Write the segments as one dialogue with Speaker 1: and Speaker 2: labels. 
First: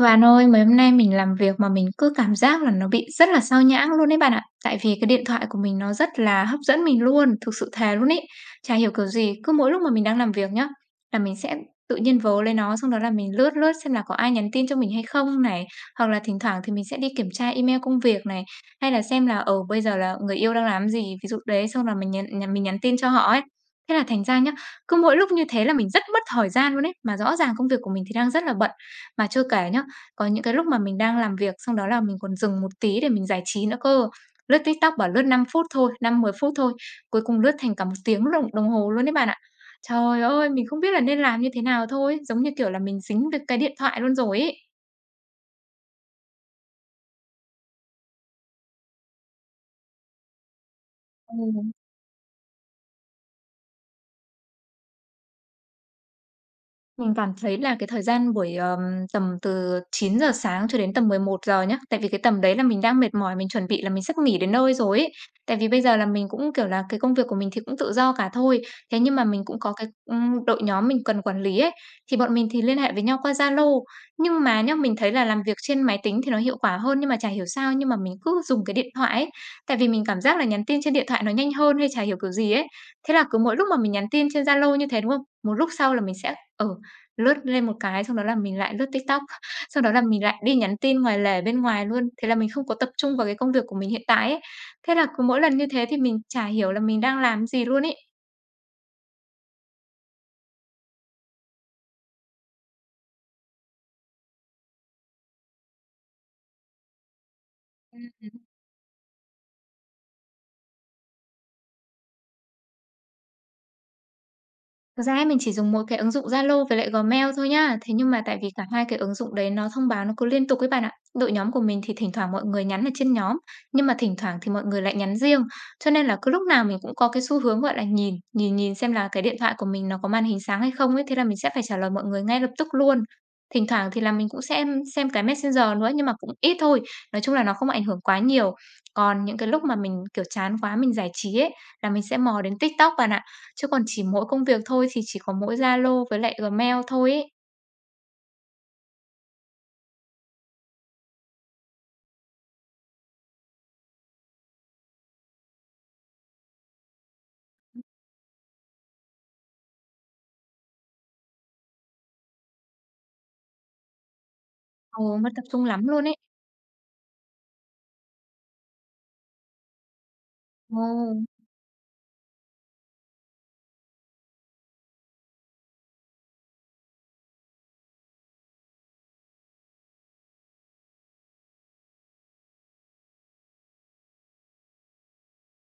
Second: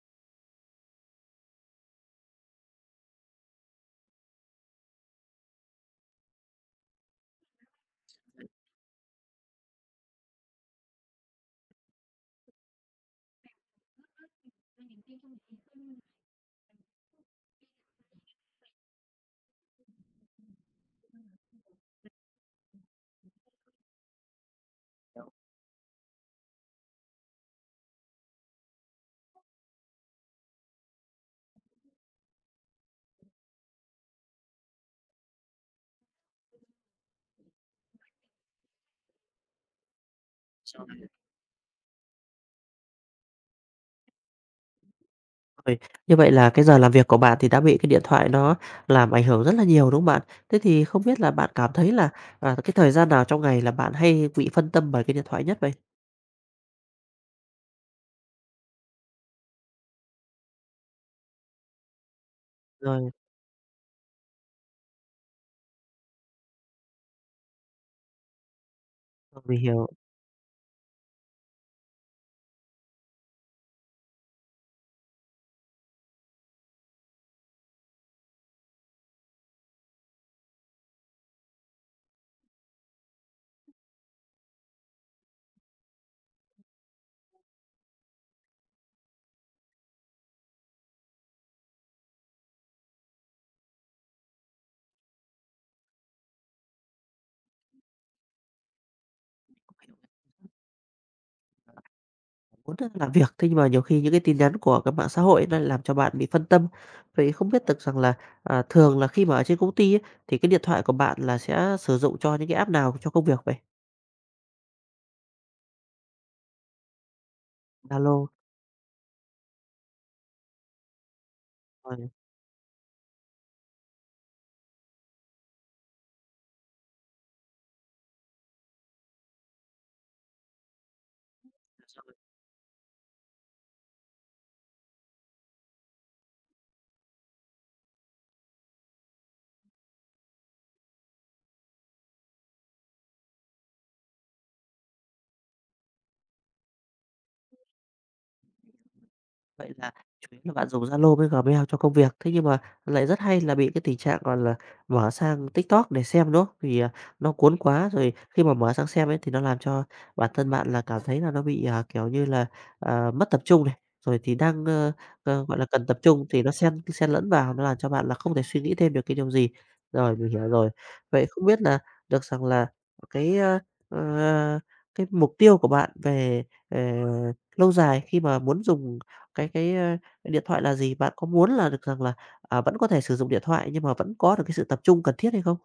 Speaker 1: Bạn ơi, mấy hôm nay mình làm việc mà mình cứ cảm giác là nó bị rất là sao nhãng luôn đấy bạn ạ. Tại vì cái điện thoại của mình nó rất là hấp dẫn mình luôn, thực sự thề luôn ý. Chả hiểu kiểu gì, cứ mỗi lúc mà mình đang làm việc nhá, là mình sẽ tự nhiên vớ lấy nó xong đó là mình lướt lướt xem là có ai nhắn tin cho mình hay không này, hoặc là thỉnh thoảng thì mình sẽ đi kiểm tra email công việc này, hay là xem là ở bây giờ là người yêu đang làm gì, ví dụ đấy, xong là mình nhắn tin cho họ ấy. Thế là thành ra nhá, cứ mỗi lúc như thế là mình rất mất thời gian luôn ấy, mà rõ ràng công việc của mình thì đang rất là bận. Mà chưa kể nhá, có những cái lúc mà mình đang làm việc, xong đó là mình còn dừng một tí để mình giải trí nữa cơ. Lướt TikTok bảo lướt 5 phút thôi, 5 10 phút thôi, cuối cùng lướt thành cả một tiếng đồng đồng hồ luôn đấy bạn ạ. Trời ơi, mình không
Speaker 2: Rồi,
Speaker 1: biết là nên làm như thế nào thôi, giống như kiểu là mình dính với cái điện thoại luôn rồi ấy.
Speaker 2: như vậy là cái giờ làm việc của bạn thì đã bị cái điện thoại nó làm ảnh hưởng rất là nhiều, đúng không bạn? Thế thì không biết là
Speaker 1: Ừ.
Speaker 2: bạn cảm thấy là, cái thời gian nào trong ngày là bạn hay bị phân tâm bởi cái điện thoại nhất vậy?
Speaker 1: Mình cảm thấy là cái thời gian buổi, tầm từ 9 giờ sáng cho đến tầm 11 giờ nhá, tại vì cái tầm đấy là mình đang
Speaker 2: Rồi,
Speaker 1: mệt mỏi, mình chuẩn bị là mình sắp nghỉ đến nơi rồi ấy. Tại vì bây giờ là mình cũng, kiểu là, cái công việc của mình thì cũng tự do cả thôi, thế nhưng mà
Speaker 2: ờ,
Speaker 1: mình
Speaker 2: mình
Speaker 1: cũng có
Speaker 2: hiểu,
Speaker 1: cái, đội nhóm mình cần quản lý ấy, thì bọn mình thì liên hệ với nhau qua Zalo. Nhưng mà nhá, mình thấy là làm việc trên máy tính thì nó hiệu quả hơn, nhưng mà chả hiểu sao nhưng mà mình cứ dùng cái điện thoại ấy, tại vì mình cảm giác là nhắn tin trên điện thoại nó nhanh hơn hay chả hiểu kiểu gì ấy. Thế là cứ mỗi lúc mà mình nhắn tin trên Zalo như thế, đúng không? Một lúc sau là mình sẽ ở lướt lên một cái xong đó là mình lại lướt TikTok, sau đó là mình lại đi nhắn tin ngoài lề bên ngoài luôn, thế là mình không có tập trung vào cái công việc của mình hiện tại ấy. Thế là cứ mỗi lần như thế thì mình chả hiểu là mình đang làm gì luôn ấy.
Speaker 2: muốn làm việc, thế nhưng mà nhiều khi những cái tin nhắn của các mạng xã hội nó lại làm cho bạn bị phân tâm. Vậy không biết được rằng là, thường là khi mà ở trên công ty ấy, thì cái điện thoại của bạn là sẽ sử dụng cho những cái app nào cho công việc vậy?
Speaker 1: Thực ra ấy mình chỉ dùng mỗi cái ứng dụng Zalo với lại Gmail thôi nhá. Thế nhưng mà
Speaker 2: Zalo.
Speaker 1: tại vì cả hai cái ứng dụng đấy nó thông báo nó cứ liên tục ấy bạn ạ. Đội nhóm của mình thì
Speaker 2: Rồi.
Speaker 1: thỉnh thoảng mọi người nhắn ở trên nhóm, nhưng mà thỉnh thoảng thì mọi người lại nhắn riêng. Cho nên là cứ lúc nào mình cũng có cái xu hướng, gọi là, nhìn, nhìn nhìn xem là cái điện thoại của mình nó có màn hình sáng hay không ấy, thế là mình sẽ phải trả lời mọi người ngay lập tức luôn. Thỉnh thoảng thì là mình cũng xem cái Messenger nữa, nhưng mà cũng ít thôi. Nói chung là nó không ảnh hưởng quá nhiều. Còn những cái lúc mà mình, kiểu, chán quá mình giải trí ấy, là mình sẽ mò đến TikTok bạn ạ. Chứ còn chỉ mỗi công việc thôi thì chỉ có mỗi Zalo với lại Gmail thôi ấy.
Speaker 2: Vậy là chủ yếu là bạn dùng Zalo với Gmail cho công việc. Thế nhưng mà lại rất hay là bị cái tình trạng, gọi là, mở sang TikTok để xem, đúng không? Vì, nó cuốn quá rồi khi mà mở sang xem ấy thì nó làm cho bản thân bạn là cảm thấy là nó bị, kiểu như là, mất tập trung này, rồi thì đang,
Speaker 1: Ừ, mất tập
Speaker 2: gọi
Speaker 1: trung
Speaker 2: là, cần
Speaker 1: lắm
Speaker 2: tập
Speaker 1: luôn ấy.
Speaker 2: trung thì nó xen xen lẫn vào, nó làm cho bạn là không thể suy nghĩ thêm được cái điều gì. Rồi, mình hiểu rồi.
Speaker 1: Ừ.
Speaker 2: Vậy không biết là được rằng là cái, ờ, cái mục tiêu của bạn về, lâu dài khi mà muốn dùng cái điện thoại là gì? Bạn có muốn là được rằng là, vẫn có thể sử dụng điện thoại nhưng mà vẫn có được cái sự tập trung cần thiết hay không?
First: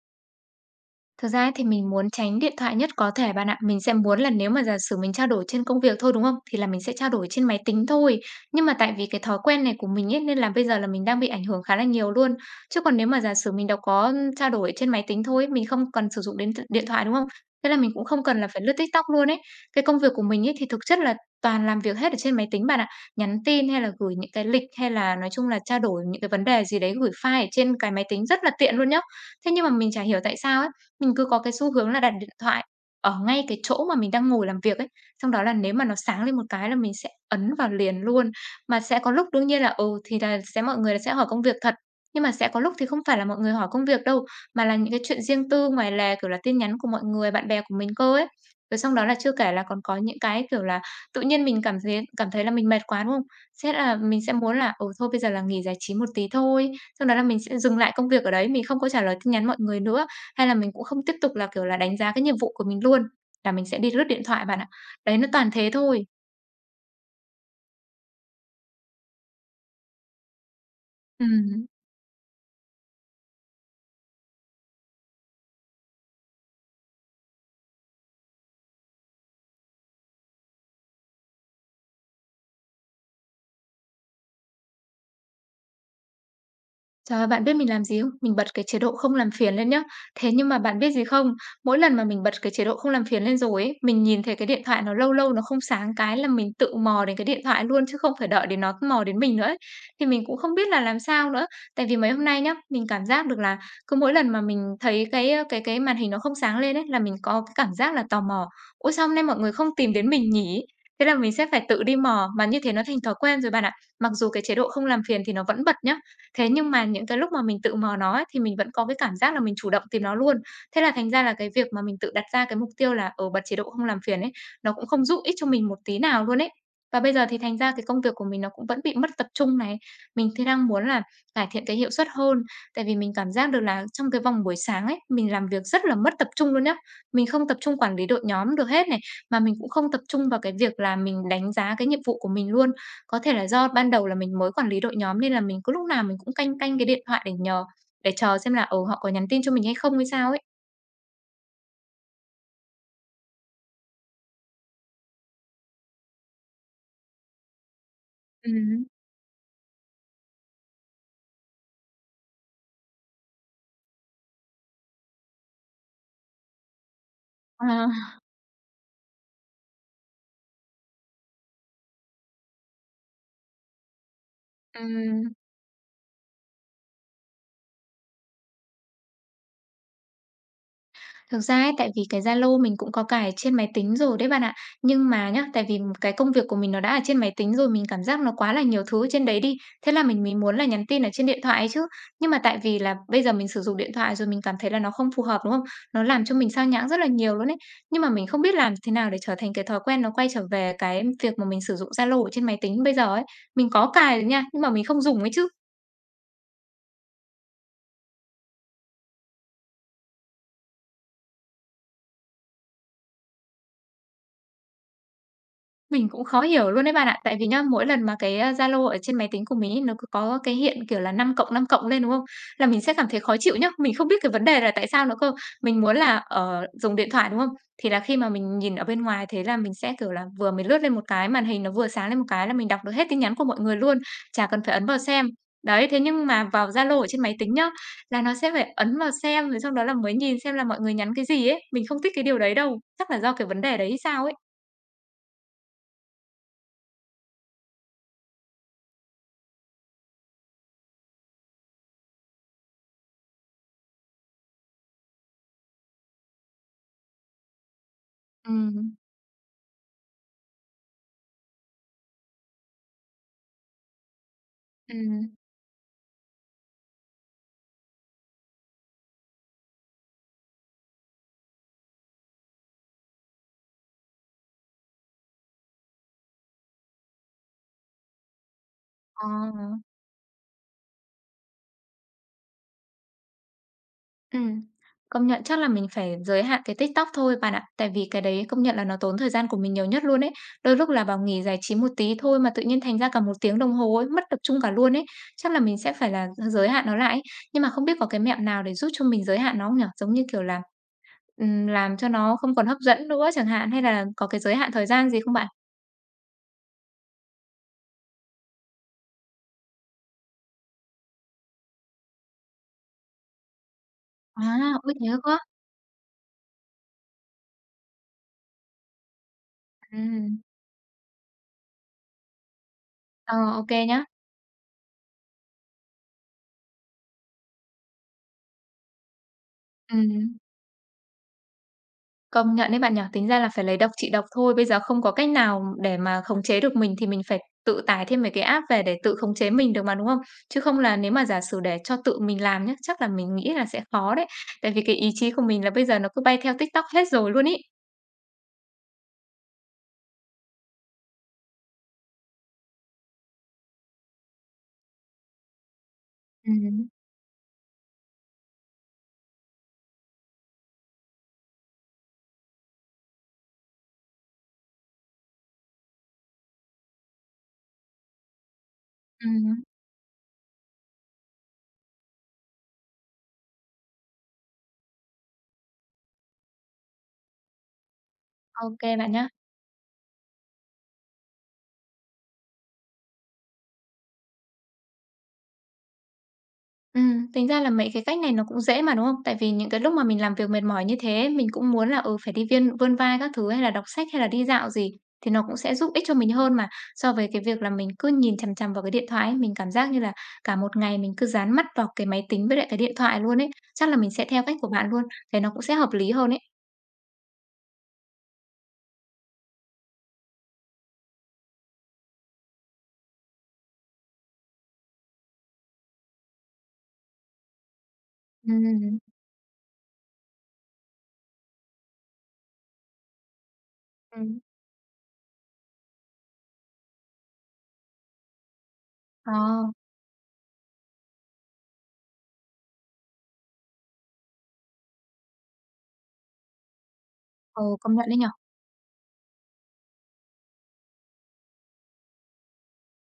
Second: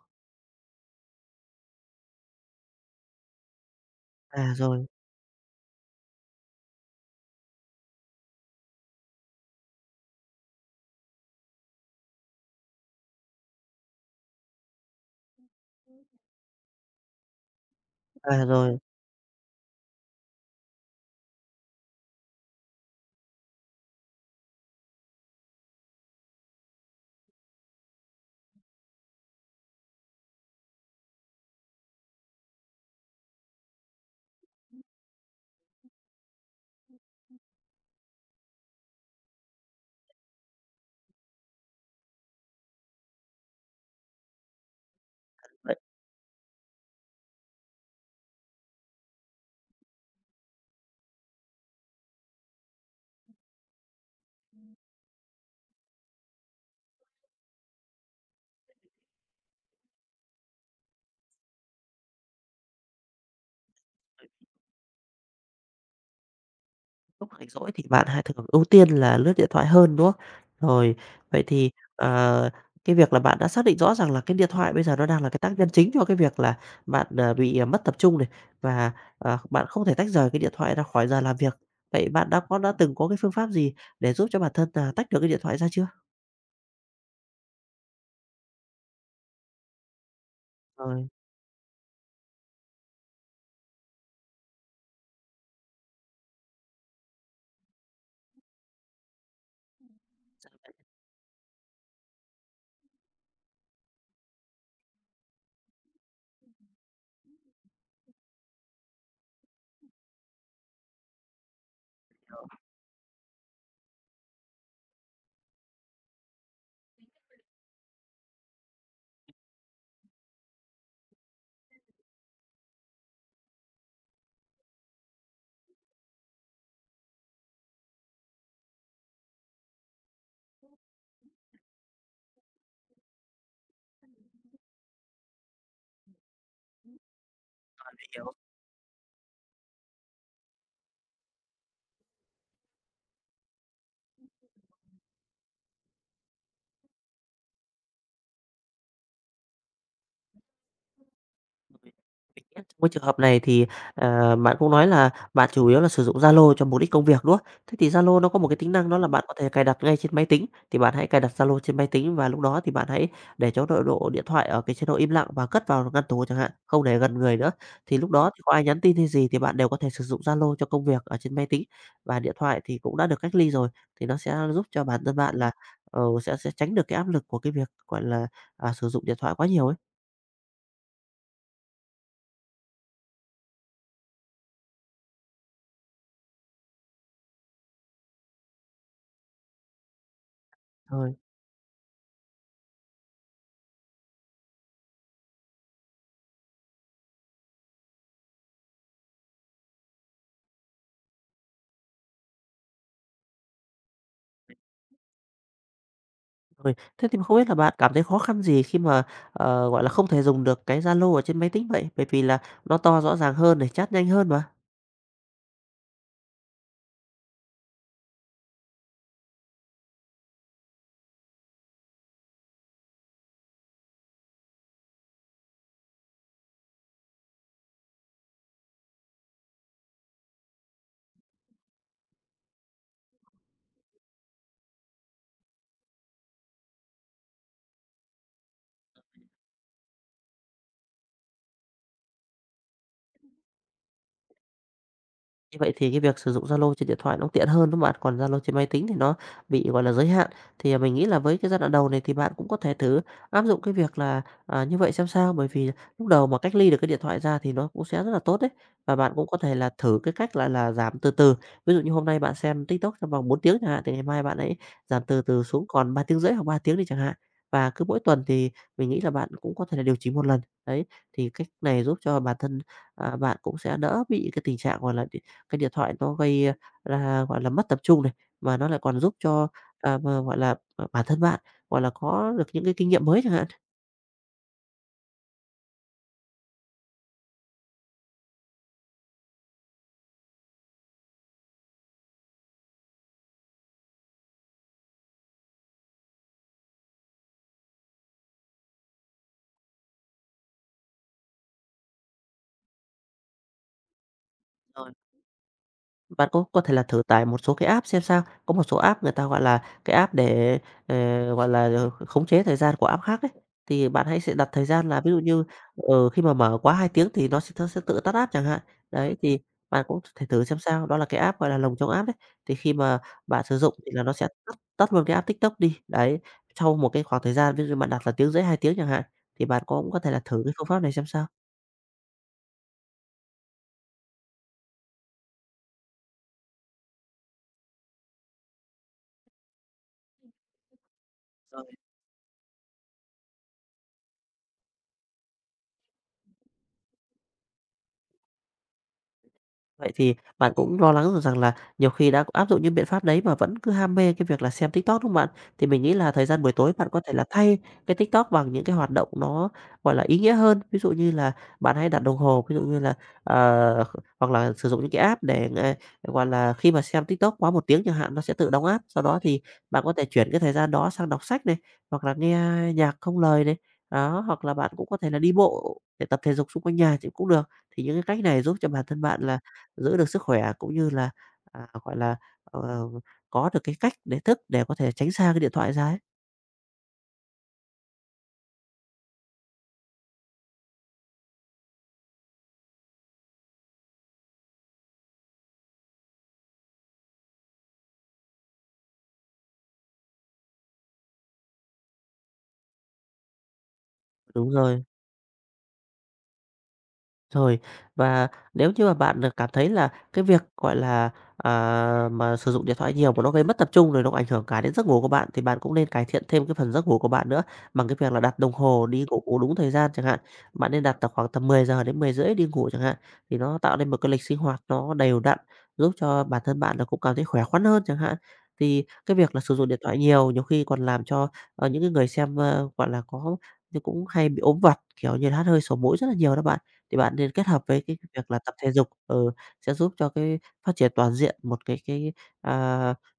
Speaker 1: Thực ra ấy thì mình muốn tránh điện thoại nhất có thể bạn ạ. Mình sẽ muốn là nếu
Speaker 2: À,
Speaker 1: mà giả
Speaker 2: rồi.
Speaker 1: sử mình trao đổi trên công việc thôi, đúng không? Thì là mình sẽ trao đổi trên máy tính thôi. Nhưng mà tại vì cái thói quen này của mình ấy, nên là bây giờ là mình đang bị ảnh hưởng khá là nhiều luôn. Chứ còn nếu mà giả sử mình đâu có trao đổi trên máy tính thôi, mình không cần sử dụng đến điện thoại, đúng không? Thế là mình cũng không cần
Speaker 2: À,
Speaker 1: là phải lướt
Speaker 2: rồi.
Speaker 1: TikTok luôn ấy. Cái công việc của mình ấy thì thực chất là toàn làm việc hết ở trên máy tính bạn ạ. Nhắn tin hay là gửi những cái lịch hay là nói chung là trao đổi những cái vấn đề gì đấy gửi file ở trên cái máy tính rất là tiện luôn nhá. Thế nhưng mà mình chả hiểu tại sao ấy mình cứ có cái xu hướng là đặt điện thoại ở ngay cái chỗ mà mình đang ngồi làm việc ấy, xong đó là nếu mà nó sáng lên một cái là mình sẽ ấn vào liền luôn. Mà sẽ có lúc đương nhiên là, ừ, thì là sẽ mọi người sẽ hỏi công việc thật, nhưng mà sẽ có lúc thì không phải là mọi người hỏi công việc đâu, mà là những cái chuyện riêng tư ngoài lề, kiểu là, tin nhắn của mọi người, bạn bè của mình cơ ấy. Rồi xong đó là chưa kể là còn có những cái, kiểu là, tự nhiên mình cảm thấy là mình mệt quá, đúng không? Sẽ là mình sẽ muốn là, ừ, thôi bây giờ là nghỉ giải trí một tí thôi, xong đó là mình sẽ dừng lại công việc ở đấy, mình không có trả lời tin nhắn mọi người nữa. Hay là mình cũng không tiếp tục là, kiểu là, đánh giá cái nhiệm vụ của mình luôn, là mình sẽ đi lướt điện thoại bạn ạ. Đấy, nó toàn thế thôi.
Speaker 2: Lúc rảnh rỗi thì bạn hay thường ưu tiên là lướt điện thoại hơn, đúng không? Rồi, vậy
Speaker 1: Ừm.
Speaker 2: thì, cái việc là bạn đã xác định rõ ràng là cái điện thoại bây giờ nó đang là cái tác nhân chính cho cái việc là bạn bị mất tập trung này, và, bạn không thể tách rời cái điện thoại ra khỏi giờ làm việc. Vậy bạn đã từng có cái phương pháp gì để giúp cho bản thân, là tách được cái điện thoại ra chưa?
Speaker 1: Trời ơi, bạn biết mình làm gì không? Mình bật cái chế độ không làm phiền lên nhá. Thế nhưng mà bạn biết gì
Speaker 2: Rồi.
Speaker 1: không? Mỗi lần mà mình bật cái chế độ không làm phiền lên rồi ấy, mình nhìn thấy cái điện thoại nó lâu lâu nó không sáng cái là mình tự mò đến cái điện thoại luôn chứ không phải đợi đến nó mò đến mình nữa ấy. Thì mình cũng không biết là làm sao nữa. Tại vì mấy hôm nay nhá, mình cảm giác được là cứ mỗi lần mà mình thấy cái màn hình nó không sáng lên ấy là mình có cái cảm giác là tò mò. Ủa sao hôm nay mọi người không tìm đến mình nhỉ? Thế là mình sẽ phải tự đi mò mà như thế nó thành thói quen rồi bạn ạ. Mặc dù cái chế độ không làm phiền thì nó vẫn bật nhá. Thế nhưng mà những cái lúc mà mình tự mò nó ấy, thì mình vẫn có cái cảm giác là mình chủ động tìm nó luôn. Thế là thành ra là cái việc mà mình tự đặt ra cái mục tiêu là, ở bật chế độ không làm phiền ấy, nó cũng không giúp ích cho mình một tí nào luôn ấy. Và bây giờ thì thành ra cái công việc của mình nó cũng vẫn bị mất tập trung này. Mình thì đang muốn là cải thiện cái hiệu suất hơn, tại vì mình cảm giác được là trong cái vòng buổi sáng ấy, mình làm việc rất là mất tập trung luôn nhá. Mình không tập trung quản lý đội nhóm được hết này, mà mình cũng không tập trung vào cái việc là mình đánh giá cái nhiệm vụ của mình luôn. Có thể là do ban đầu là mình mới quản lý đội nhóm nên là mình cứ lúc nào mình cũng canh canh cái điện thoại để chờ xem là, ừ, họ có nhắn tin cho mình hay không hay sao ấy.
Speaker 2: Trong cái trường hợp này thì, bạn cũng nói là bạn chủ yếu là sử dụng Zalo cho mục đích công việc, đúng không? Thế thì Zalo nó có một cái tính
Speaker 1: Ừm.
Speaker 2: năng đó là bạn có thể cài đặt ngay trên máy tính, thì bạn hãy cài đặt Zalo trên máy tính và lúc đó thì bạn hãy để cho nội độ điện thoại ở cái chế độ im lặng và cất vào ngăn tủ chẳng hạn, không để gần người nữa.
Speaker 1: Ờ.
Speaker 2: Thì lúc đó thì có ai nhắn tin hay gì thì bạn đều có thể sử dụng Zalo cho công việc ở trên máy tính, và điện thoại thì cũng đã được cách ly rồi, thì nó sẽ giúp cho bản thân
Speaker 1: Ừm.
Speaker 2: bạn là, sẽ tránh được cái áp lực của cái việc, gọi là, sử dụng điện thoại quá nhiều ấy.
Speaker 1: Thực ra ấy, tại vì cái Zalo mình cũng có cài trên máy tính rồi đấy bạn ạ. Nhưng mà nhá, tại vì cái công việc của mình nó đã ở trên máy tính rồi, mình cảm giác nó quá là nhiều thứ trên đấy đi. Thế là mình muốn là nhắn
Speaker 2: Ờ.
Speaker 1: tin ở trên điện thoại ấy chứ. Nhưng mà tại vì là bây giờ mình sử dụng điện thoại rồi mình cảm thấy là nó không phù hợp đúng không? Nó làm cho mình sao nhãng rất là nhiều luôn ấy. Nhưng mà mình không biết làm thế nào để trở thành cái thói quen nó quay trở về cái việc mà mình sử dụng Zalo ở trên máy tính bây giờ ấy. Mình có cài rồi nha, nhưng mà mình không dùng ấy chứ.
Speaker 2: Rồi, thế thì không biết là bạn cảm thấy khó khăn gì khi mà, gọi là, không thể dùng được cái Zalo ở trên máy tính vậy? Bởi vì là nó to rõ ràng hơn này, chat nhanh hơn mà.
Speaker 1: Mình cũng khó hiểu luôn đấy bạn ạ. Tại vì nhá, mỗi lần mà cái, Zalo ở trên máy tính của mình ấy, nó cứ có cái hiện, kiểu là, năm năm cộng lên, đúng không? Là mình sẽ cảm thấy khó chịu nhá. Mình không biết cái vấn đề là tại sao nữa cơ. Mình muốn là, dùng điện thoại, đúng không? Thì là khi mà mình nhìn ở bên ngoài thế là mình sẽ, kiểu là, vừa mới lướt lên một cái, màn hình nó vừa sáng lên một cái là mình đọc được hết tin nhắn của mọi người luôn, chả cần phải ấn vào xem. Đấy, thế nhưng mà vào Zalo ở trên máy tính nhá, là nó sẽ phải ấn vào xem, rồi sau đó là mới nhìn xem là mọi người nhắn cái gì ấy. Mình không thích cái điều đấy đâu. Chắc là do cái vấn đề đấy hay sao ấy.
Speaker 2: Như vậy thì cái việc sử dụng Zalo trên điện thoại nó cũng tiện hơn, đúng không bạn? Còn Zalo trên máy tính thì nó bị, gọi là, giới hạn. Thì, mình nghĩ là với cái giai đoạn đầu này thì bạn cũng có thể thử áp dụng cái việc là, như vậy xem sao, bởi vì lúc đầu mà cách ly được cái điện thoại ra thì nó cũng sẽ rất là tốt đấy. Và
Speaker 1: Ừm.
Speaker 2: bạn cũng có thể là thử cái cách là giảm từ từ. Ví dụ như hôm nay bạn xem TikTok trong vòng 4 tiếng chẳng hạn, thì ngày mai bạn ấy giảm từ
Speaker 1: Ừm.
Speaker 2: từ xuống còn 3 tiếng rưỡi hoặc 3 tiếng đi chẳng hạn. Và cứ mỗi tuần thì mình nghĩ là bạn cũng có thể là điều chỉnh một lần. Đấy, thì cách này giúp cho bản thân, bạn cũng sẽ đỡ bị cái tình trạng, gọi là cái điện thoại nó gây là gọi là, mất tập trung này, mà nó lại còn giúp
Speaker 1: Ờ,
Speaker 2: cho, mà, gọi là, bản thân bạn, gọi là, có được những cái kinh nghiệm mới chẳng hạn.
Speaker 1: ừm, Công nhận chắc là mình phải giới hạn cái TikTok thôi bạn ạ. Tại vì cái đấy công nhận là nó tốn thời gian của mình nhiều nhất luôn ấy. Đôi lúc là bảo nghỉ giải trí một tí thôi mà tự nhiên thành ra cả một tiếng đồng hồ ấy, mất tập trung cả luôn ấy. Chắc là mình sẽ phải là giới hạn nó lại ấy. Nhưng mà không biết có cái mẹo nào để giúp cho mình giới hạn nó không nhở? Giống như, kiểu là, làm cho nó không còn hấp dẫn nữa chẳng hạn, hay là có cái giới hạn thời gian gì không bạn?
Speaker 2: Bạn cũng có thể là thử tải một số cái app xem sao. Có một số app người ta, gọi là, cái app để, ờ, gọi là, khống chế thời gian của app khác ấy, thì bạn hãy sẽ
Speaker 1: À,
Speaker 2: đặt thời gian
Speaker 1: ôi
Speaker 2: là
Speaker 1: thế
Speaker 2: ví dụ
Speaker 1: cơ á?
Speaker 2: như, khi mà mở quá 2 tiếng thì nó sẽ tự tắt app chẳng hạn. Đấy, thì bạn cũng thể
Speaker 1: Ừm,
Speaker 2: thử xem sao. Đó là cái app, gọi là, lồng chống app đấy, thì khi mà
Speaker 1: ờ,
Speaker 2: bạn sử
Speaker 1: ô
Speaker 2: dụng thì là
Speaker 1: nhá.
Speaker 2: nó sẽ tắt tắt luôn cái app TikTok đi. Đấy, sau một cái khoảng thời gian, ví dụ bạn đặt là 1 tiếng rưỡi, 2 tiếng chẳng hạn, thì bạn cũng có thể là
Speaker 1: Ừm.
Speaker 2: thử cái phương pháp này xem sao.
Speaker 1: Công nhận đấy bạn nhỉ. Tính ra là phải lấy độc trị độc thôi, bây giờ không có cách nào để mà khống chế được mình thì mình phải tự tải thêm mấy cái app về để tự khống chế mình được mà, đúng không? Chứ không là nếu mà giả sử
Speaker 2: Rồi.
Speaker 1: để cho tự mình làm nhé chắc là mình nghĩ là sẽ khó đấy. Tại vì cái ý chí của mình là bây giờ nó cứ bay theo TikTok hết rồi luôn ý.
Speaker 2: Vậy thì bạn cũng lo lắng rằng là nhiều khi đã áp dụng những biện pháp đấy mà vẫn cứ ham mê cái việc là xem TikTok, đúng không bạn? Thì mình nghĩ là thời gian buổi tối bạn
Speaker 1: Ừm.
Speaker 2: có thể là thay cái TikTok bằng những cái hoạt động nó, gọi là, ý nghĩa hơn. Ví dụ như là bạn hãy đặt đồng hồ, ví dụ như là, ờ, hoặc là sử dụng những cái app để, gọi là, khi mà xem TikTok quá 1 tiếng chẳng hạn, nó sẽ tự đóng app. Sau đó thì
Speaker 1: Ừm,
Speaker 2: bạn có thể chuyển cái thời gian đó sang đọc sách này, hoặc là nghe nhạc không lời này, đó, hoặc là bạn cũng có thể là đi bộ để tập thể dục xung quanh nhà thì cũng được. Thì những cái cách này giúp
Speaker 1: ô
Speaker 2: cho bản thân
Speaker 1: bạn
Speaker 2: bạn
Speaker 1: nhé.
Speaker 2: là giữ được sức khỏe cũng như là, gọi là, ờ, có được cái cách để thức để có thể tránh xa cái điện thoại ra ấy.
Speaker 1: Tính ra là mấy cái cách này nó cũng dễ mà, đúng không? Tại vì những cái lúc mà mình làm việc mệt mỏi như thế, mình cũng muốn là, phải đi viên vươn vai các thứ hay là đọc sách hay là đi dạo gì thì nó cũng sẽ giúp ích cho mình hơn mà. So với cái việc là mình cứ nhìn chằm chằm vào cái điện thoại ấy, mình cảm giác như là cả một ngày mình cứ dán mắt vào cái máy tính với lại cái điện thoại luôn ấy. Chắc là mình sẽ theo
Speaker 2: Đúng
Speaker 1: cách của
Speaker 2: rồi.
Speaker 1: bạn luôn, thế nó cũng sẽ hợp lý hơn ấy.
Speaker 2: Rồi, và nếu như mà bạn, cảm thấy là cái việc, gọi là, à, mà sử dụng điện thoại nhiều mà nó gây mất tập trung rồi nó ảnh hưởng cả đến giấc ngủ của bạn, thì bạn cũng nên cải thiện thêm cái phần giấc ngủ của bạn nữa bằng cái việc là đặt đồng hồ
Speaker 1: Ừ.
Speaker 2: đi ngủ đúng thời gian chẳng hạn. Bạn nên đặt tầm khoảng tầm 10 giờ đến 10 rưỡi đi ngủ chẳng hạn, thì nó tạo nên một cái lịch
Speaker 1: Ừ.
Speaker 2: sinh hoạt nó đều đặn, giúp cho bản thân bạn là cũng cảm thấy khỏe khoắn hơn chẳng hạn. Thì cái
Speaker 1: Ờ,
Speaker 2: việc là sử dụng điện thoại nhiều nhiều khi còn làm cho, những cái người xem, gọi là, có thì cũng hay bị ốm vặt, kiểu như là, hắt hơi sổ mũi rất là nhiều đó bạn. Thì bạn nên kết hợp
Speaker 1: ừ,
Speaker 2: với
Speaker 1: Công
Speaker 2: cái
Speaker 1: nhận đấy nhỉ?
Speaker 2: việc là tập thể dục, sẽ giúp cho cái phát triển toàn diện một cái, à,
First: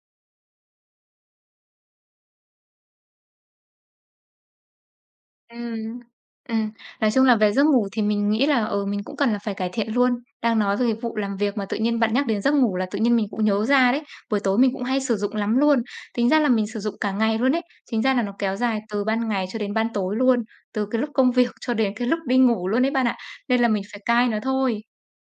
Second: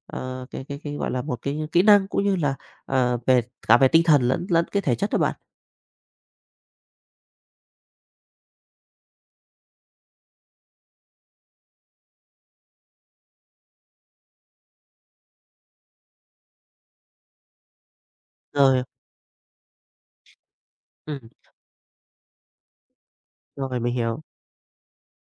Speaker 2: ờ, cái, gọi là, một cái kỹ năng cũng như là, về cả về tinh thần lẫn lẫn cái thể chất đó bạn.
Speaker 1: Ừm, ừm. Nói chung là về giấc ngủ thì mình nghĩ là, mình cũng cần là phải cải thiện luôn. Đang nói về cái vụ làm việc mà tự nhiên bạn nhắc đến giấc ngủ là tự nhiên mình cũng nhớ ra đấy. Buổi tối mình cũng hay sử dụng lắm luôn. Tính ra là mình sử dụng cả ngày luôn ấy. Chính ra là nó kéo dài
Speaker 2: Rồi.
Speaker 1: từ ban ngày cho đến ban tối luôn, từ cái lúc
Speaker 2: Ừm.
Speaker 1: công việc cho đến cái lúc đi ngủ luôn đấy bạn ạ. Nên là
Speaker 2: Rồi,
Speaker 1: mình
Speaker 2: mình
Speaker 1: phải
Speaker 2: hiểu.
Speaker 1: cai nó thôi.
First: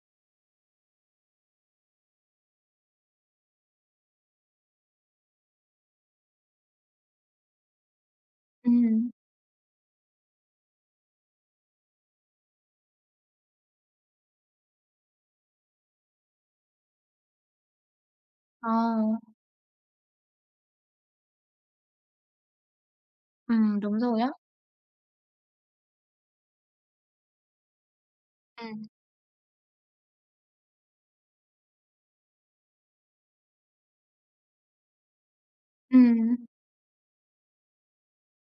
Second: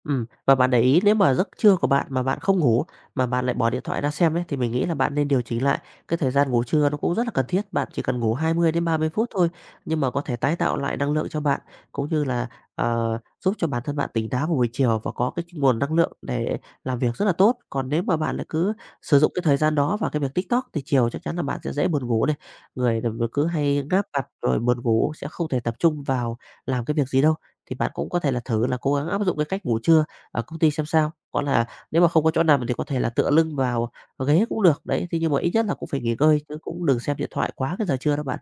Speaker 2: Ừm. Và bạn để ý nếu mà giấc trưa của bạn mà bạn không ngủ, mà bạn lại bỏ điện thoại ra xem ấy, thì mình nghĩ là bạn nên điều chỉnh lại. Cái thời gian ngủ trưa nó cũng rất là cần thiết, bạn chỉ cần ngủ hai mươi đến ba mươi
Speaker 1: Ừm,
Speaker 2: phút thôi, nhưng mà có thể tái tạo lại năng lượng cho bạn, cũng như là, ờ, giúp cho bản thân bạn tỉnh táo vào buổi chiều và có cái nguồn năng lượng để làm việc rất là tốt. Còn nếu mà bạn lại
Speaker 1: ờ,
Speaker 2: cứ sử dụng cái thời gian đó vào cái việc TikTok thì chiều chắc chắn là bạn sẽ dễ buồn ngủ này, người là cứ hay
Speaker 1: đúng
Speaker 2: ngáp
Speaker 1: rồi
Speaker 2: mặt
Speaker 1: á.
Speaker 2: rồi buồn ngủ sẽ không thể tập trung vào làm cái việc gì đâu thì bạn cũng có thể là thử là
Speaker 1: Ừm,
Speaker 2: cố gắng áp dụng cái cách ngủ trưa ở công ty xem sao. Có là nếu mà không có chỗ nằm thì có thể là tựa lưng vào ghế cũng được, đấy, thì nhưng mà ít nhất là cũng phải nghỉ
Speaker 1: ừm.
Speaker 2: ngơi chứ cũng đừng xem điện thoại quá cái giờ trưa đó bạn.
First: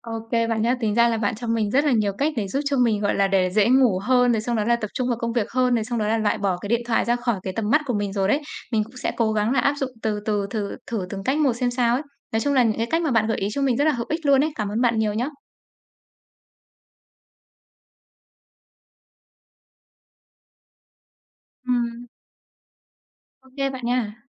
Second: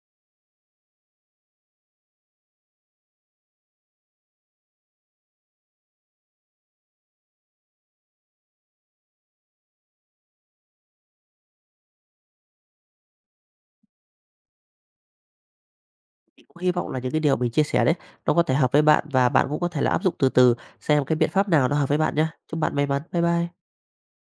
Speaker 1: OK bạn nhá. Tính ra là bạn cho mình rất là nhiều cách để giúp cho mình, gọi là, để dễ ngủ hơn, rồi xong đó là tập trung vào công việc hơn, rồi xong đó là loại bỏ cái điện thoại ra khỏi cái tầm mắt của mình rồi đấy. Mình cũng sẽ cố gắng là áp dụng từ từ, thử thử từng cách một xem sao ấy. Nói chung là những cái cách mà bạn gợi ý cho mình rất là hữu ích luôn ấy. Cảm ơn bạn nhiều nhá.
Speaker 2: Mình cũng hy vọng là những cái điều mình chia sẻ đấy, nó có thể hợp với bạn và bạn cũng có thể là áp dụng từ từ xem cái biện pháp nào nó hợp với
Speaker 1: Ừm.
Speaker 2: bạn nhé. Chúc bạn may mắn. Bye
Speaker 1: Ô
Speaker 2: bye.
Speaker 1: bạn nha.